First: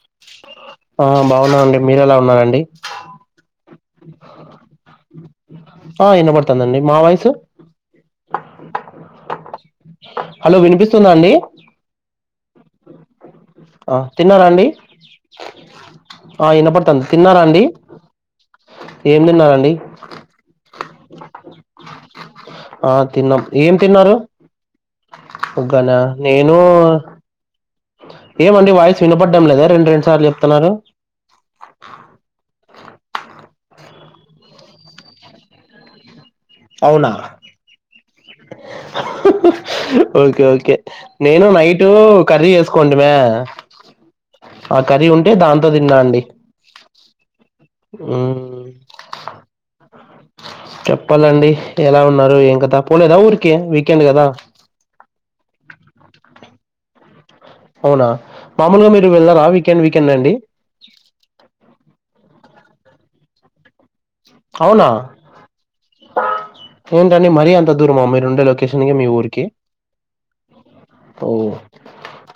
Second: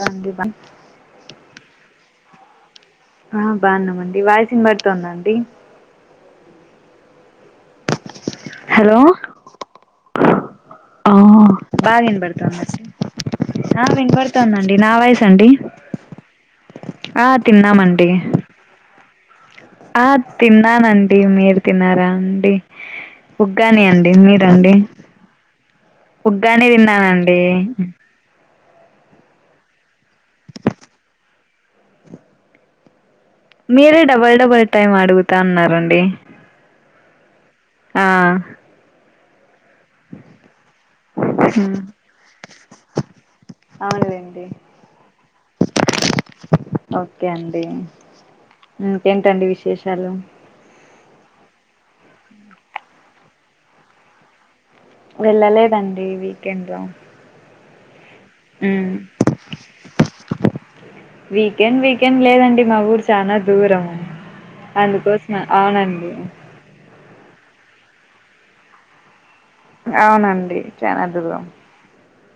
రాండి బ ఆ బాగున్నానండి మీర ఎలా ఉన్నారండి ఆ బావున్నామండి వాయిస్ వినబడుతుందా అండి ఆ ఇనబడుతుందండి మా వాయిస్ హలో హలో వినిపిస్తుందా ఆ అండి బాగా వినబడుతుంది ఆ తిన్నారా అండి వినబడుతుందండి నా వాయిస్ అండి ఆ వినపడుతుంది ఆ తిన్నారా అండి తిన్నామండి ఏం తిన్నారాండి ఆ తిన్నానండి మీరు తిన్నారా అండి ఆ తిన్నాం ఉగ్గాని అండి మీరండి ఉగ్గానా నేను అే ఏమండి వాయిస్ వినపడ్డం లేదా రెండు రెండు సార్లు చెప్తున్నారు మీరే డబల్ డబల్ టైమ్ అడుగుతాన్నారండి అవునా ఓకే ఓకే నేను నైట్ కర్రీ చేసుకుంటిమా అవునులేండి ఆ కర్రీ ఉంటే దాంతో తిన్నా అండి ఓకే అండి మ్మ్ ఇకేంటండి విశేషాలు చెప్పాలండి ఎలా ఉన్నారు ఏం కథ పోలేదా ఊరికే వీకెండ్ కదా వెళ్ళలేదండి వీకెండ్లో అవునా మాములుగా మీరు వెళ్ళారా వీకెండ్ వీకెండ్ అండి వీకెండ్ వీకెండ్ లేదండి మా ఊరు చానా దూరము అవునా అందుకోసమ అవునండి ఏంటండి మరీ అంత దూరమా మీరు ఉండే లోకెషన్కి మీ ఊరికి అవునండి చానా ఓ దూరం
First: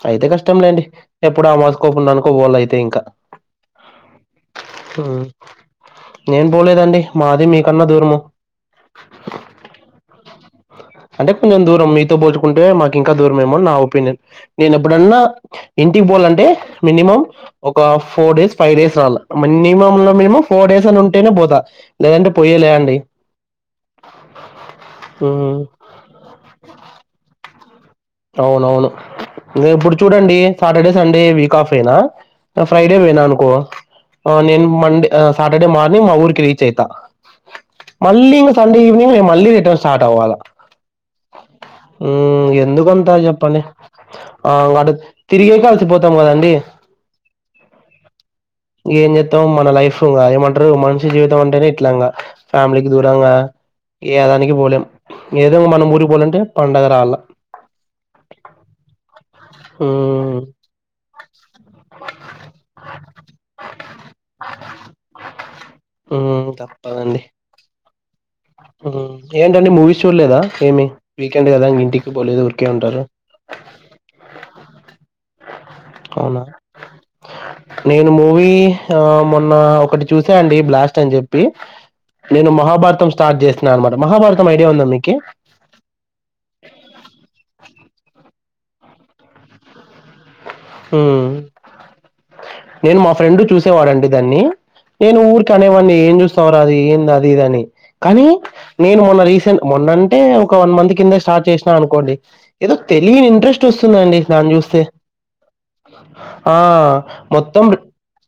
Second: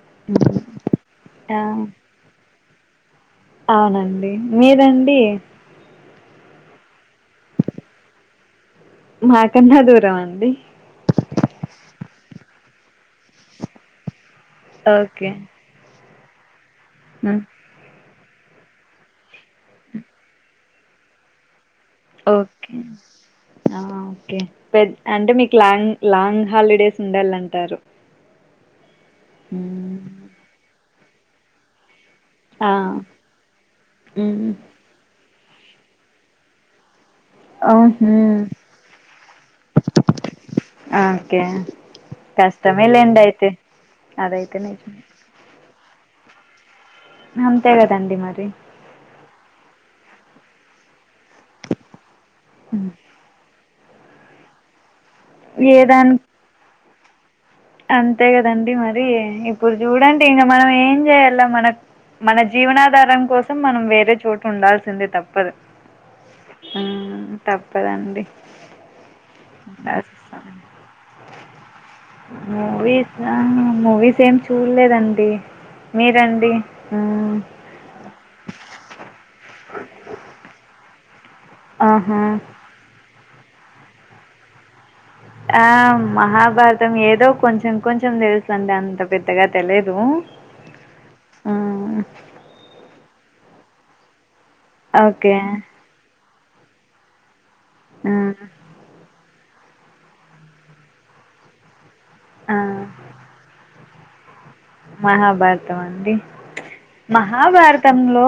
అయితే కష్టం లేండి ఎప్పుడో ఆ అమావాస్యకొ పున్నాన్నుకో పోవాలా అయితే ఇంకా అవునండి మీరండి హ్మ్ నేను పోలేదండి మాది మీకన్నా దూరము మాకన్నా దూరమా అండి అంటే కొంచెం దూరం మీతో పోలుచుకుంటే మాకు ఇంకా దూరం ఏమోనని నా ఒపీనియన్ నేను ఎప్పుడన్నా ఓకే ఇంటికి పోలంటే మినిమం ఒక ఫోర్ డేస్ ఫైవ్ డేస్ రాల మినిమమ్ లో మినిమం ఫోర్ డేస్ అన ఉంటే పోతా లేదంటే పోయేలే ఓకే అండి ఆ ఓకే పెద్ అంటే హ్మ్ మీకు లాంగ్ లాంగ్ హాలిడేస్ ఉండాలంటారు అవును అవును ఇప్పుడు చూడండి సాటర్డే సండే వీక్ ఆఫేనా అ ఆ ఫ్రైడే వోయినా అనుకో ఆ మ్మ్ నేను మండ్ ఆ సాటర్డే మార్నింగ్ మా ఊరికి రీచ్ అయితా ఆహా మళ్ళీ ఇంగ్ సండే ఈవినింగ్ నే మళ్ళీ రిటర్న్ స్టార్ట్ అవ్వాలా ఆ ఒకే కష్టమేలే నాకు చెప్పండి ఆ అట తిరిగేకే అలిసిపోతాం కదండీ అంతే కదండి మరి ఏం చేత్తాం మన లైఫ్ ఆ ఏమంటరు మనిషి జీవితం అంటేనే ఇట్లాంగా ఫ్యామిలీకి దూరంగా ఏదానికి పోలేం ఏదో మనం ఊరికి ఏదాని పోవాలంటే పండగ రావాల అంతే కదండి మరి ఇప్పుడు చూడండి మ్మ్ ఇంగ మనం ఏం చేయాలో మనకు మన జీవనాధారం కోసం మనం వేరే చోటు ఉండాల్సిందే తప్పదు ఉమ్ తప్పదండి మ్మ్, తప్పదండి మ్మ్ ఏంటండి మూవీస్ చూడలేదా ఏమి వీకెండ్ కదా ఏంటి మూవీసా మూవీస్ ఏమి చూల్లేదండి అవునా మీరండి హ్మ్ నేను మూవీ హా మొన్న ఒకటి చూసా అండి బ్లాస్ట్ అని చెప్ పి ఆహా నేను మహాభారతం స్టార్ట్ చేసిన అనమాట మహాభారతం ఐడియా ఉందా మీకు ఆ మహాభారతం ఏదో కొంచెం కొంచెం తెలుసు అండి అంత పెద్దగా తెలియదు హ్మ్ మ్మ్, నేను మా ఫ్రెండ్ చూసేవాడండి దాన్ని నేను ఓకే ఊరికి అనేవాడిని ఏం చూస్తావురా అది ఏంది అది ఇది అని కానీ మ్మ్, నేను మొన్న రీసెంట్ మొన్నంటే ఒక వన్ మంత్ కింద స్టార్ట్ చేసినా అనుకోండి ఆ, ఏదో తెలియని ఇంట్రెస్ట్ వస్తుంది అండి దాన్ని చూస్తే మహాభార్ త మండి ఆ మొత్తం మహాభారతంలో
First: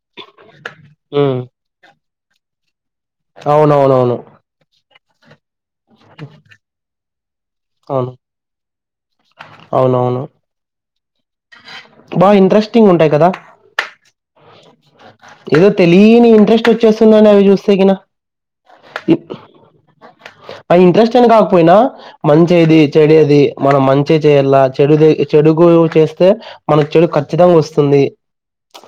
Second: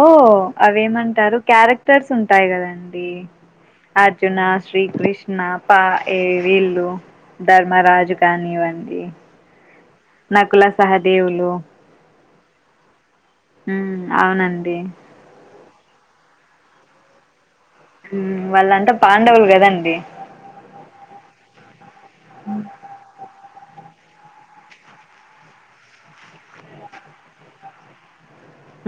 అవేమంటారు ఉమ్ క్యారె క్టర్స్ ఉంటాయి కదండి అవునవునవును అర్జున శ్రీకృష్ నా పా ఏ వీళ్ళు ధర్మరాజు కానివ్వండి అవును అవును నకుల సహదేవులు బాగా ఇంట్రెస్టింగ్ ఉంటాయి కదా హ్మ్ అవునండి ఏదో తెలీని ఇంట్రెస్ట్ వచ్చేస్తుందండి అవి చూస్ హ్మ్ వాళ్ళంతా పాండవులు కదండి ఆ ఇంట్రెస్ట్ అయినా కాకపోయినా మంచేది చెడేది మనం మంచే చేయ్యల చెడుదే చెడుగు చేస్ తే మనకు చెడు ఖచ్చితంగా వస్తుంది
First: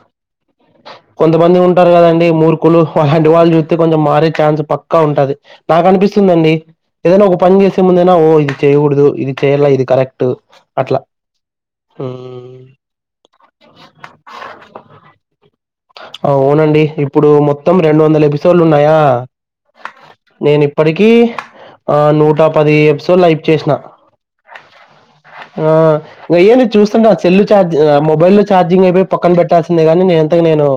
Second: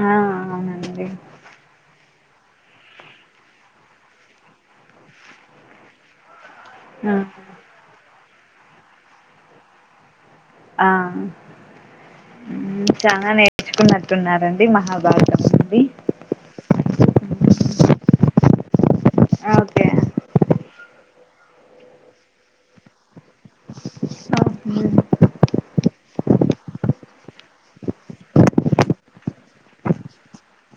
ఆ అవునండి ప్చ్ కొంతమంది ఉం టారు కదండి మూర్ఖులు అలాంటి వాళ్ళు చూత్తే కొంచెం మారే ఛాన్స్ పక్కా ఉంటాది నాకు అనిపిస్తుందండి ఆ ఏదైనా ఒక పని చేసే ముందేనా ఓ ఇది చేయకూడదు ఇది చేయాలా ఇది కరెక్టు ఆ మ్మ్ చానా నేర్చుకున్నట్టున్నారండి మహాభారతం నుండి అవునండి ఇప్పుడు మొత్తం రెండు వందల ఎపిసోడ్లు ఉన్నాయా అవ్ నేను ఇప్పటికి ఆ నూట పది ఎపిసోడ్లు ఐప్ చేసిన హ్మ్ ఆ ఇంగ ఏంది చూస్తుంటే సెల్లు చార్జి ఆ మొబైల్లో ఛార్జింగ్ అయిపోయి పక్కన పెట్టాల్సిందే గానీ నేం తకి నేను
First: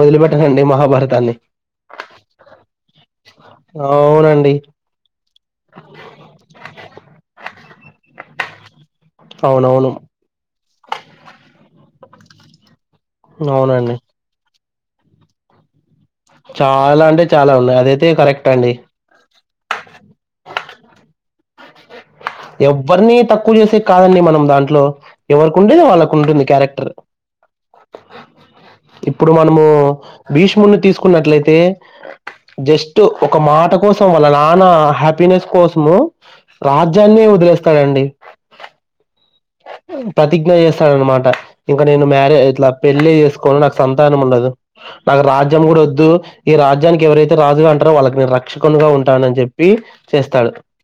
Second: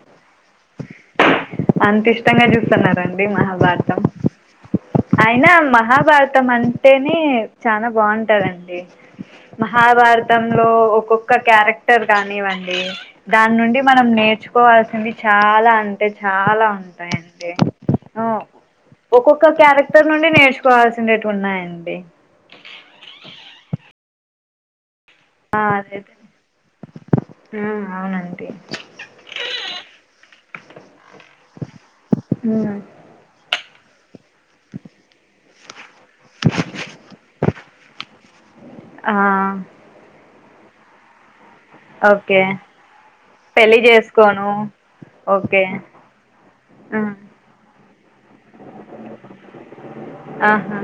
వదిలిపెట్టనండి మహాభారతాన్ని అంత ఇష్టంగా చూస్తున్నారండి మహాభారతం అవునండి అయినా మహాభారతం అంటేనే చాలా బాగుంటదండి అవునవును మహాభారతంలో ఒక్కొక్క క్యారెక్టర్ కానివ్వండి దాని నుండి అవునండి మనం నేర్చుకోవాల్సింది చాలా అంతే చాలా అంటే ఉంటాయండి చాలా ఉన్నాయి అదైతే కరెక్ట్ అండి ఒక్కొక్క క్యారెక్టర్ నుండి నేర్చుకోవాల్సినటివి ఉన్నాయండి ఎవరిని తక్కువ చేసే కాదండి మనం దాంట్లో ఎవరికి ఆ ఉండేది అదైతే వాళ్ళకు ఉంటుంది క్యారెక్టర్ అవునా అండీ ఇప్పుడు మనము భీష్ముని తీసుకున్నట్లయితే ఉమ్, జస్ట్ ఒక మాట కోసం వాళ్ళ నాన్న హ్యాపీనెస్ కోసము రాజ్యాన్ని వదిలేస్తాడండి ఆ ప్రతిజ్ఞ చేస్తాడన్నమాట ఇంకా నేను మ్యారే ఓకే ఇట్లా పెళ్ళి చేసుకోని నాకు పెళ్ళి సంతానం చేసుకోను ఉండదు నాకు రాజ్యం ఓకే కూడా వద్దు ఈ ఆ, రాజ్యానికి ఎవరైతే రాజుగా అంటారో వాళ్ళకి నేను రక్షకునుగా ఉంటానని చెప్పి చేస్తాడు ఆహా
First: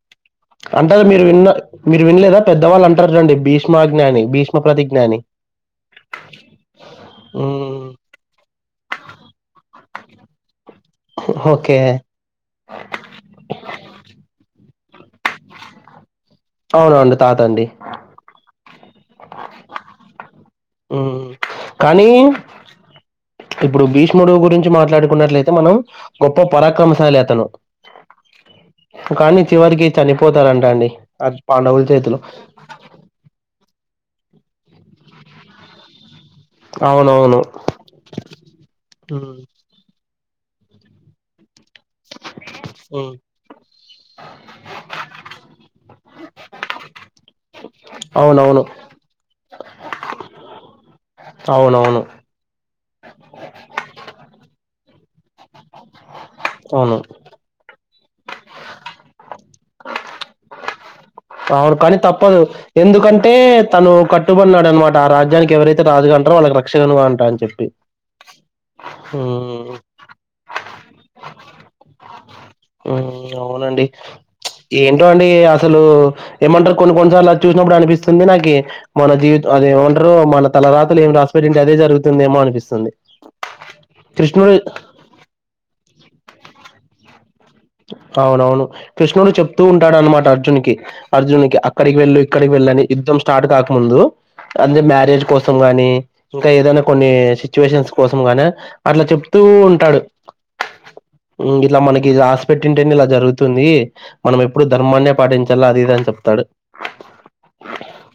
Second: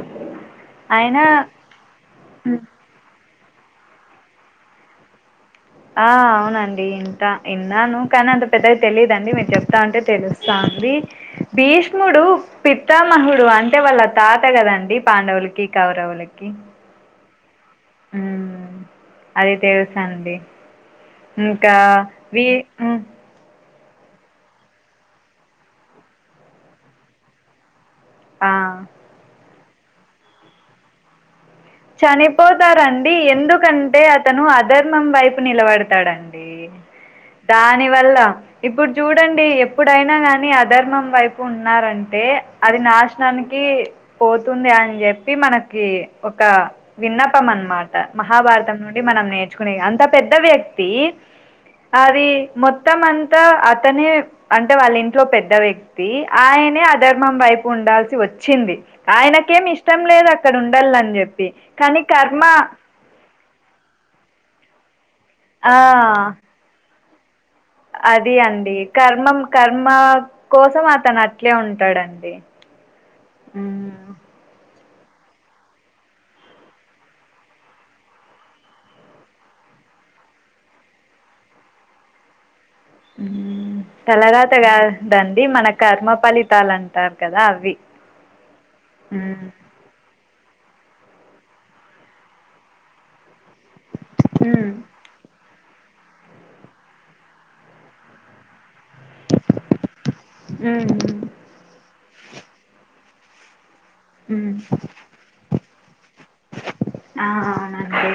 అంటారు అయినా మీరు విన్న మీరు వినలేదా ఉమ్, పెద్దవాళ్ళు అంటారు రండి భీష్మాజ్ఞాని భీష్మ ప్రతిజ్ఞాని ఆ అవునండి ఇంత ఇన్నాను కానీ అంత పెద్దది తెలీదుండి మేము చెప్తా ఉంటే తెలుస్తా ఉంది బీ ఓకే భీష్ముడు పిత్తామహుడు అంటే వాళ్ళ తాత కదండి పాండవులకి కౌరవులకి అవునండి తాత అండి ఉ అది తెలుసండి మ్మ్ ఇంకా కానీ వఊ ఇప్పుడు భీష్ముడు గురించి మాట్లాడుకున్నట్లయితే మనం గొప్ప పరాక్రమశాలి అతను ఆ కానీ చివరికి చనిపోతారంట అండి పాండవుల చేతిలో చనిపోతారండి ఎందుకంటే అతను అధర్మం వైపు నిలబడతాడండి అవునవును దాని వల్ల ఇప్పుడు మ్మ్ చూడండి ఎ ఇప్పుడైనా గాని అధర్మం వైపు ఉన్నారంటే అది మ్మ్ నాశనానికి పోతుంది అని చెప్పి మనకి ఒక విన్నపం అనమాట అవునవును. మహాభారతం నుండి మనం నేర్చుకునే అంత పెద్ద వ్యక్తి అవున అవును అది మొత్తం అంతా అతనే అంటే వాళ్ళ ఇంట్లో పెద్ద వ్యక్తి ఆయనే అవును. అధర్మం వైపు ఉండాల్సి వచ్చింది ఆయనకేం ఇష్టం ఇష్టం లేదు అక్కడ ఉండాలని చెప్పి అవును కానీ తప్పదు కర్మ ఎందుకంటే తను కట్టుబడిన్నాడ అనమాట ఆ రాజ్యానికి ఆ, ఎవరైతే రాజుగా ఉంటారో వాళ్లకి రక్షణగా ఉంటా అ చెప్పి అది అండి కర్మం హ్మ్. కర్మ కోసం అతను అట్లే ఉంటాడండి అవునండి ఉమ్. ఏంటో అండి అసలు ఏమంటారు కొన్ని కొన్నిసార్లు అది చూసినప్పుడు అనిపిస్తుంది నాకి మన జీవితం అదేమంటారు మన తలరాతలు ఏం రాసిపెట్టింటే అదే జరుగుతుంది ఏమో అనిపిస్తుంది తలవాత కృష్ణుడు కాదండి మన కర్మ ఫలితాలు అంటారు కదా అవి అవునఅవును కృష్ణుడు చెప్తూ ఉంటాడు అన్నమాట అర్జున్ కి అర్జున్ కి అక్కడికి వెళ్ళు ఇక్కడికి వెళ్ళ అని యుద్ధం స్టార్ట్ కాకముందు అంటే మ్యారేజ్ కోసం గాని ఇంకా ఏదైనా కొన్ని సిచ్యువేషన్స్ కోసం గానే అట్లా చెప్తూ ఉంటాడు ఉ ఇ ఇట్లా మనకి రాసిపెట్టింటే ఇలా జరుగుతుంది మనం ఉమ్, ఎప్పుడు ధర్మాన్ని పాటించాలి అది ఇది అని చెప్త తడు ఆ, అవునండి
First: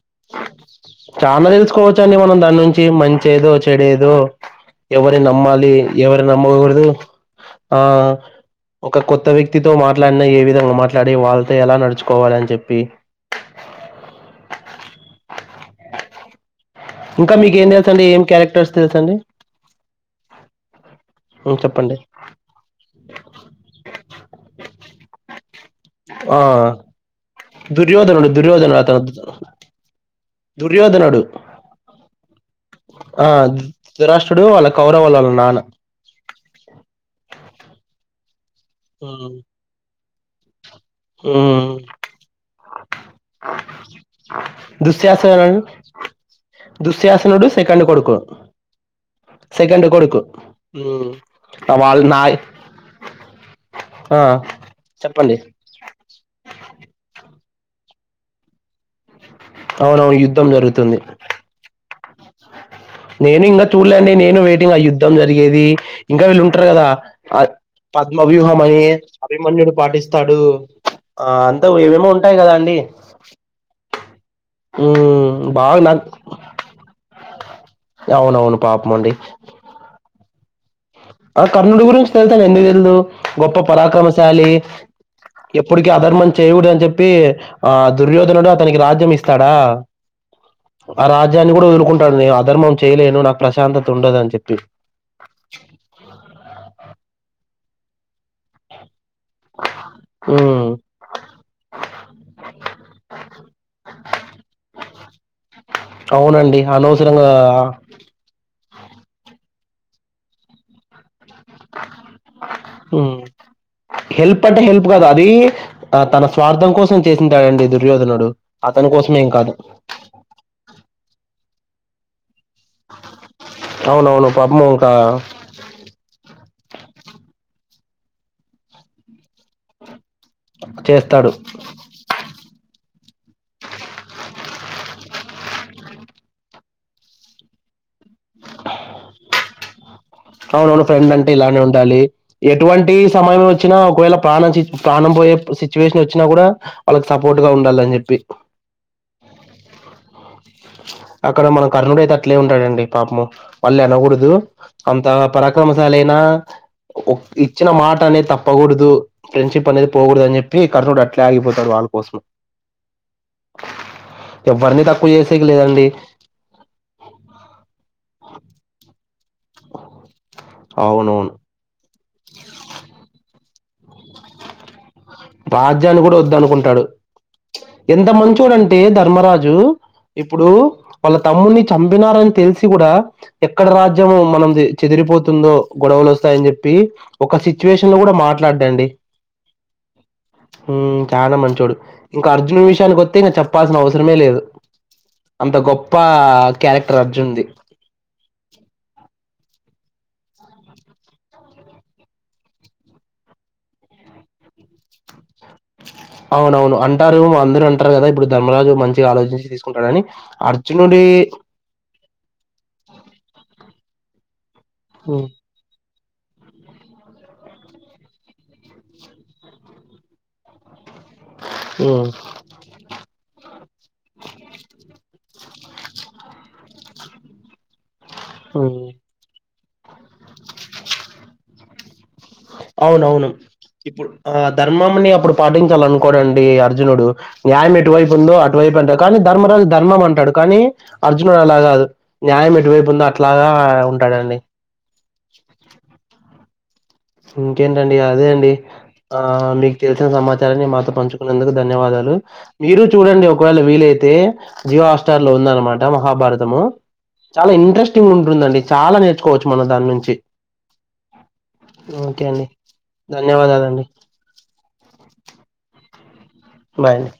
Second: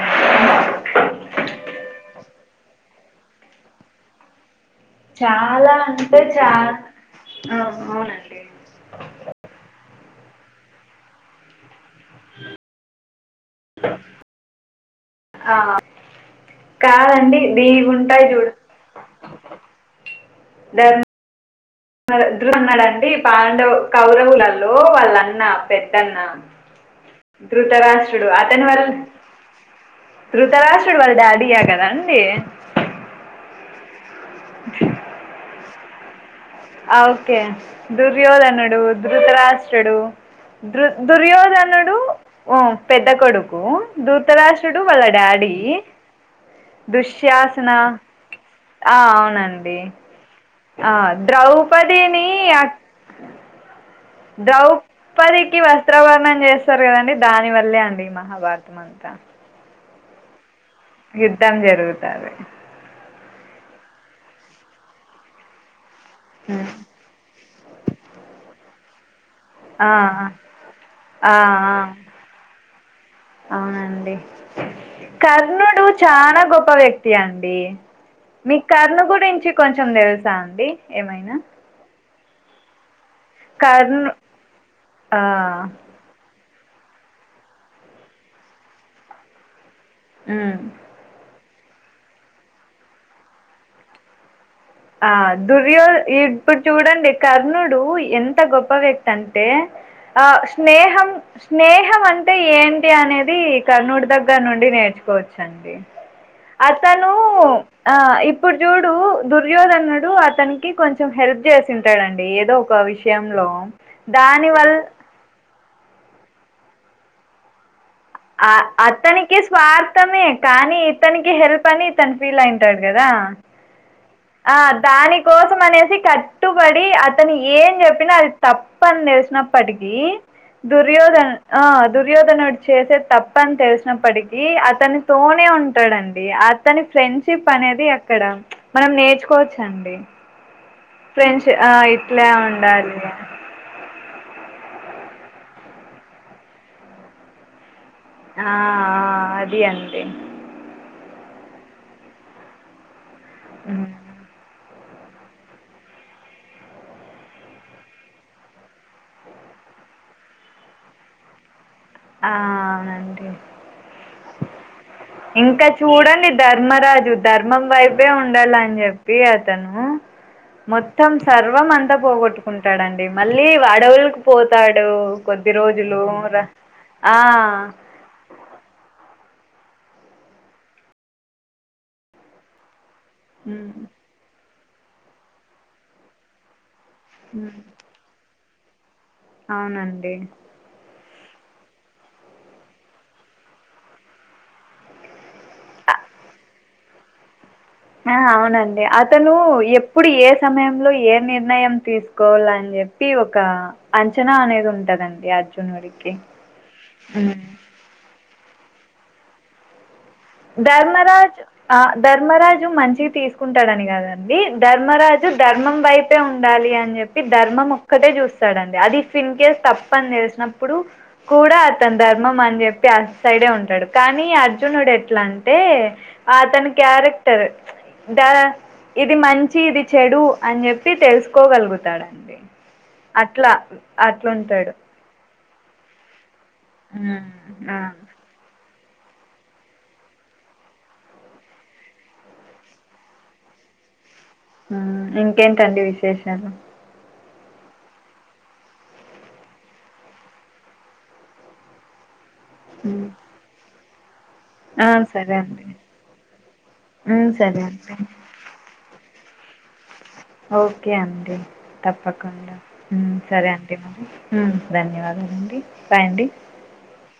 చానా తెలుసుకోవచ్చు అండి మనం దాని నుంచి మంచేదో చెడేదో ఎవరిని నమ్మాలి చాలా అంటే ఎవరిని చాలా నమ్మగుడదు ఆ ఒక కొత్త వ్యక్తితో మాట్లాడిన ఏ విధంగా మాట్లాడి వాళ్ళతో ఎలా నడుచుకోవాలని చెప్పి స [inaudible] ఆ ఇంకా కాదండి మీక ఏం దీవి తెలుసండి ఏం ఉంటాయి చూడు క్యారెక్టర్స్ తెలుసండి దన్ [unintelligible] ఉమ్ చెప్పండి వాళ్లు ఇద్దరూ ఉన్నారండి పాండవ కౌరవులలో వాళ్ళ అన్న ఆ ధృతరాష్ట్రుడు దుర్యోధనుడు అతని దుర్యోధనుడు వల్ల అతను ధృతరాష్ట్రుడు వాళ్ళ దుర్యోధనుడు డాడీ య కాదండీ ఆ దురాష్ట్రుడు వాళ్ళ కౌరవులు వాళ్ళ నాన్న ఓకే దుర్యోధనుడు ఉమ్, ధృతరాష్ట్రడు దృ ఉమ్. దుర్యోధనుడు పెద్ద కొడుకు దృతరస్థుడు వాళ్ళ డాడీ దుశ్యాసనడు దుశ్శాసన సెకండ్ కొడుకు ఆ, అవునండి సెకండ్ కొడుకు ఆ, ఉమ్ అవళ ద్రౌపదిని నాయి అక్- చెప్పండి ద్రౌపదికి వస్త్రవర్ణం చేస్తారు కదండి దాని వల్లే అండి ఈ మహాభారతం అంతా అవును యుద్ధం జరుగుతుంది యుద్ధం జరుగుతది నేను ఇంకా చూడలేండి నేను వెయిటింగ్ ఆ యుద్ధం జరిగేది ఇంకా వీళ్ళు ఉంటారు కదా పద్మ వ్యూహం అని అభిమన్యుడు ఆ పాటిస్తాడు ఆ అంతా ఏవేమో ఉంటాయి కదా అండి అవునండి ఉమ్ బాగా కర్ణుడు నాకు చాలా గొప్ప వ్యక్తి అండీ అవునవును మీ పాపం కర్ణు అండి గురించి కొంచెం తెలుసా అండి ఏమైనా కర్నుడు గురించి తెల్సండి ఎందుకు తెలీదు గొప్ప కర్ణ పరాక్రమశాలి ఆ ఎప్పుడు అధర్మం చేయయుడు అని చెప్పి ఆ దుర్యోధనుడు అతనికి రాజ్యం ఇస్తాడా ఆ ఆ రాజ్యాన్ని కూడా వదులుకుంటాడు నేను అధర్మం చేయలేను నాకు ప్రశాంతత ఉండదు అని చెప్పి ఆ దుర్యో ఇప్పుడు చూడండి కర్ణుడు ఎంత గొప్ప వ్యక్తి అంటే ఆ ఉమ్ స్నేహం స్నేహం అంటే ఏంటి అనేది కర్నూడు దగ్గర నుండి నేర్చుకోవచ్చండి అవునండి అతను అనవసరంగా ఆ ఇప్పుడు చూడు దుర్యోధనుడు అతనికి కొంచెం హెల్ప్ చేసింటాడండి ఏదో ఒక ఉమ్ విషయంలో దాని వల్ల అయి ఆ తన స్వార్థం కోసం చేసింటాడండి దుర్యోధనుడు అతని కోసమేం అతనికి కాదు స్వార్థమే కానీ ఇతనికి హెల్ప్ పని తను ఫీల్ అయింటాడు కదా అవునవును ఆ పాపం ఇంకా దానికోసం కోసం అనేసి కట్టుబడి అతను ఏం చెప్పినా అది తప్పని తెలిసినప్పటికీ దుర్యోధన చేస్తాడు ఆ దుర్యోధనడు చేసే తప్పని తెలిసినప్పటికీ అతనితోనే ఉంటాడండి అతని ఫ్రెండ్షిప్ అనేది ఇక్కడ మనం నేర్చుకోవచ్చండి అవునవును ఫ్రెండ్ అంటే ఫ్రెండ్స్ ఇలానే ఆ ఉండాలి ఇట్లా ఉండాలి ఎటువంటి సమయం వచ్చినా ఒకవేళ ప్రాణం ప్రాణం పోయే సిచ్యువేషన్ వచ్చినా కూడా వాళ్ళకి సపోర్ట్ గా ఉండాలి అని చెప్పి ఆ అది అంతే అక్కడ మనం కర్ణుడు అయితే అట్లే ఉంటాడండి పాపము మళ్ళీ ఉమ్. అనకూడదు అంత పరాక్రమశాలైనా ఇచ్చిన మాట అనే తప్పకూడదు ఫ్రెండ్షిప్ అనేది పోకూడదని చెప్పి కర్ణుడు అట్లే ఆగిపోతా వాళ్ళు కోసం ఆ అవునండి ఎవరిని తక్కువ చేసేకి ఇంకా లేదండి చూడండి ధర్మరాజు ధర్మం వైపే ఉండాలని చెప్పి అతను మొత్తం అవునవును. సర్వం అంతా పోగొట్టుకుంటాడండి మళ్ళీ అడవులకు పోతాడు కొద్ది రోజులు రా ఉంటాడు ఆ ఎంత మంచోడంటే ధర్మరాజు ఇప్పుడు వాళ్ళ తమ్ముడిని చంపినారని తెలిసి కూడా ఎక్కడ రాజ్యము మనంది చెదిరిపోతుందో గొడవలు వస్తాయని చెప్పి ఒక సిచ్యువేషన్ లో కూడా మాట్లాడ్డండి అవునండి చాలా మంచోడు ఇంకా అర్జున్ విషయానికి వస్తే ఇంకా చెప్పాల్సిన అవసరమే లేదు. అంత గొప్ప క్యారెక్టర్ అర్జున్ది ఆ అవునండి అతను ఎప్పుడు ఏ సమయంలో ఏ నిర్ణయం తీసుకోవాల అని చెప్పి ప్పి ఒక అంచనా అనేది ఉంటదండి. అర్జునుడికి అవునవును అంటారు మా ఉమ్. అందరూ అంటారు కదా ఇప్పుడు ధర్మరాజు మంచిగా ఆలోచించి తీసుకుంటాడని అర్జునుడి ధర్మరాజ్ ఆ ధర్మరాజు మంచి తీసుకుంటాడని కద ది హ్మ్. ధర్మరాజు ధర్మం వైపు ఉండాలి అని చెప్పి ధర్మం ఒక్కటే చూస్తాడండి అది ఇఫ్ ఇన్ కేస్ తప్పని తెలిసినప్పుడు కూడా అతని హ్మ్. ధర్మం అని చెప్పి అటు సైడే ఉంటాడు కానీ అర్జునుడు ఎ ఎట్లాంటే అతని క్యారెక్టర్ ద హ్మ్. ఇ ఇది మంచి ఇది చెడు అని చెప్పి తెలుసుకోగలుగుతాడ అవునవును ఇప్పుడు ఆ అట్లుంటాడు ధర్మముని అప్పుడు పాటించాలనుకోడండి అర్జునుడు ఉమ్, న్యాయం ఆ, ఎటువైపు ఉందో అటువైపు అంటారు కానీ ధర్మరాజు ధర్మం అంటాడు కానీ అర్జునుడు అలా కాదు న్యాయం ఎటువైపు ఉందో అట్లాగా ఉంటాడండి ఇంకేంటండి విశేషాలు ఇంకేంటండి అదే అండి ఆ మీకు తెలిసిన సమాచారాన్ని మాతో పంచుకునందుకు ధన్యవాదాలు మీరు చూడండి ఒకవేళ వీలైతే జియో ఆ, హాట్స్టార్ లో సరే అండి ఉందనమాట మహాభారతము ఉమ్ చాలా సరే అండి ఇంట్రెస్టింగ్ ఉంటుందండి చాలా నేర్చుకోవచ్చు మనం దాని నుంచి ఓకే అండి ఓకే అండి తప్పకుండా మ్ సరే అండి ధన్యవాదాలండి మరి ధన్యవాదాలండి బాయ్ అండి బాయండి